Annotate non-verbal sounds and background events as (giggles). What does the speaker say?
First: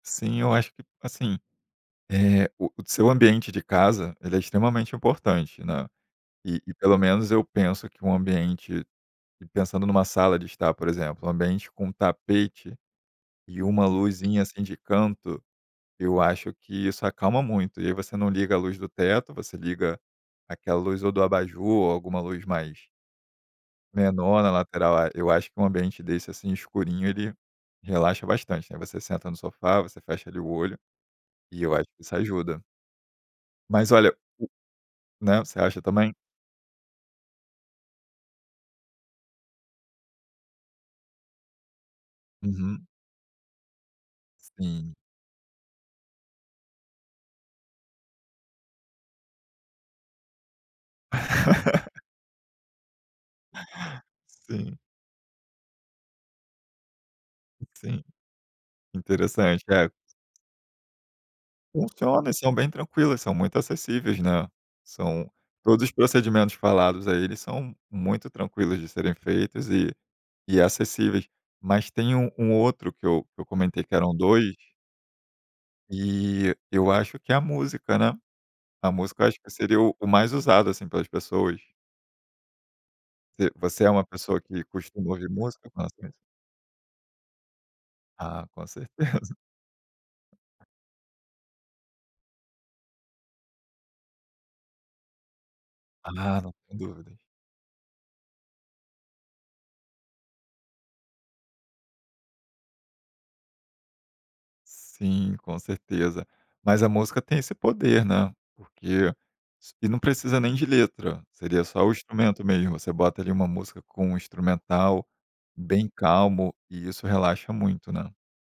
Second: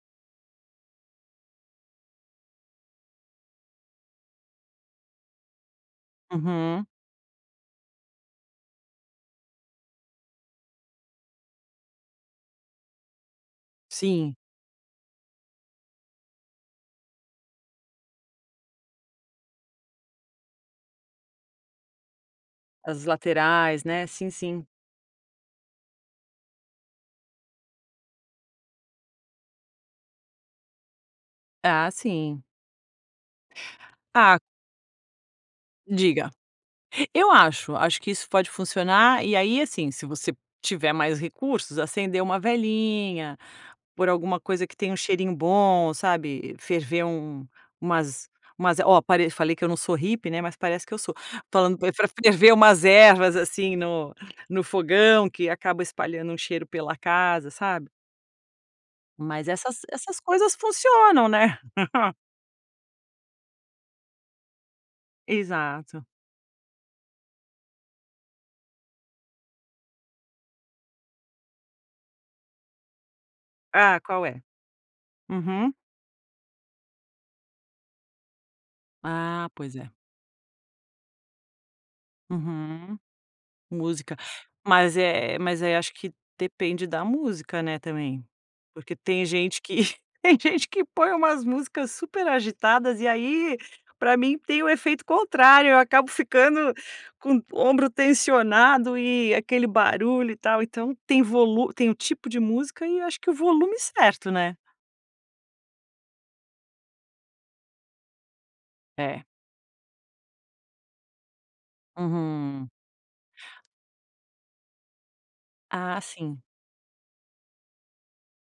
Sim, eu acho que, assim, eh, o seu ambiente de casa, ele é extremamente importante, né? E e Uhum. pelo menos eu penso que um ambiente, pensando numa sala de estar, por exemplo, um ambiente com tapete e uma Sim. luzinha, assim, de canto, eu acho que isso acalma muito. E aí você não liga a luz do teto, você liga aquela luz ou do abajur ou alguma luz mais As laterais, né? Sim, menor na sim. lateral. É, eu acho que um ambiente desse, assim, escurinho, ele relaxa bastante, né? Você senta no sofá, você fecha ali o olho, e eu acho Ah que isso sim. ajuda. Mas olha Ah o né, você acha também? Diga. Eu acho, acho que isso pode funcionar. E aí, assim, se você tiver mais recursos, acender uma Uhum. velinha, pôr alguma coisa que tenha Sim. um cheirinho bom, sabe? Ferver um umas umas, oh parei falei que eu não sou hippie né, mas parece que eu sou, falando pr (laughs) pra ferver umas ervas, assim, no-no Sim. fogão, que acaba espalhando um cheiro pela casa, sabe? Sim. Mas Interessante, essas é. essas coisas funcionam né? (chuckles) Funciona. E são bem tranquilas, são muito acessíveis, né? São todos os Exato. procedimentos falados aí, eles são muito tranquilos de serem feitos e e acessíveis. Mas tem um um outro que eu que eu comentei que Ah, eram qual é? 2. Uhum. E eu acho que é a música, né? A música acho Ah, que pois seria é. o o mais usado, assim, pelas pessoas. Uhum. V você é uma Música. pessoa que Mas costuma ouvir é mas música? aí acho que (unintelligible) depende da música, né, também. Ah, com Porque certeza. tem (giggles) gente que (laughs) tem gente que põe umas músicas super agitadas e aí pra mim tem o efeito contrário. Eu acabo Ah não, ficando sem dúvidas. com o ombro tensionado e aquele barulho e tal. Então tem volu tem o tipo de música, e eu acho que o volume certo, né? Sim, com certeza. Mas a música tem esse poder, né? Porque É. s e não precisa nem de letra. Seria só o instrumento Uhum. mesmo. Você bota ali uma música com um instrumental bem Ah, sim. calmo e isso relaxa muito, né?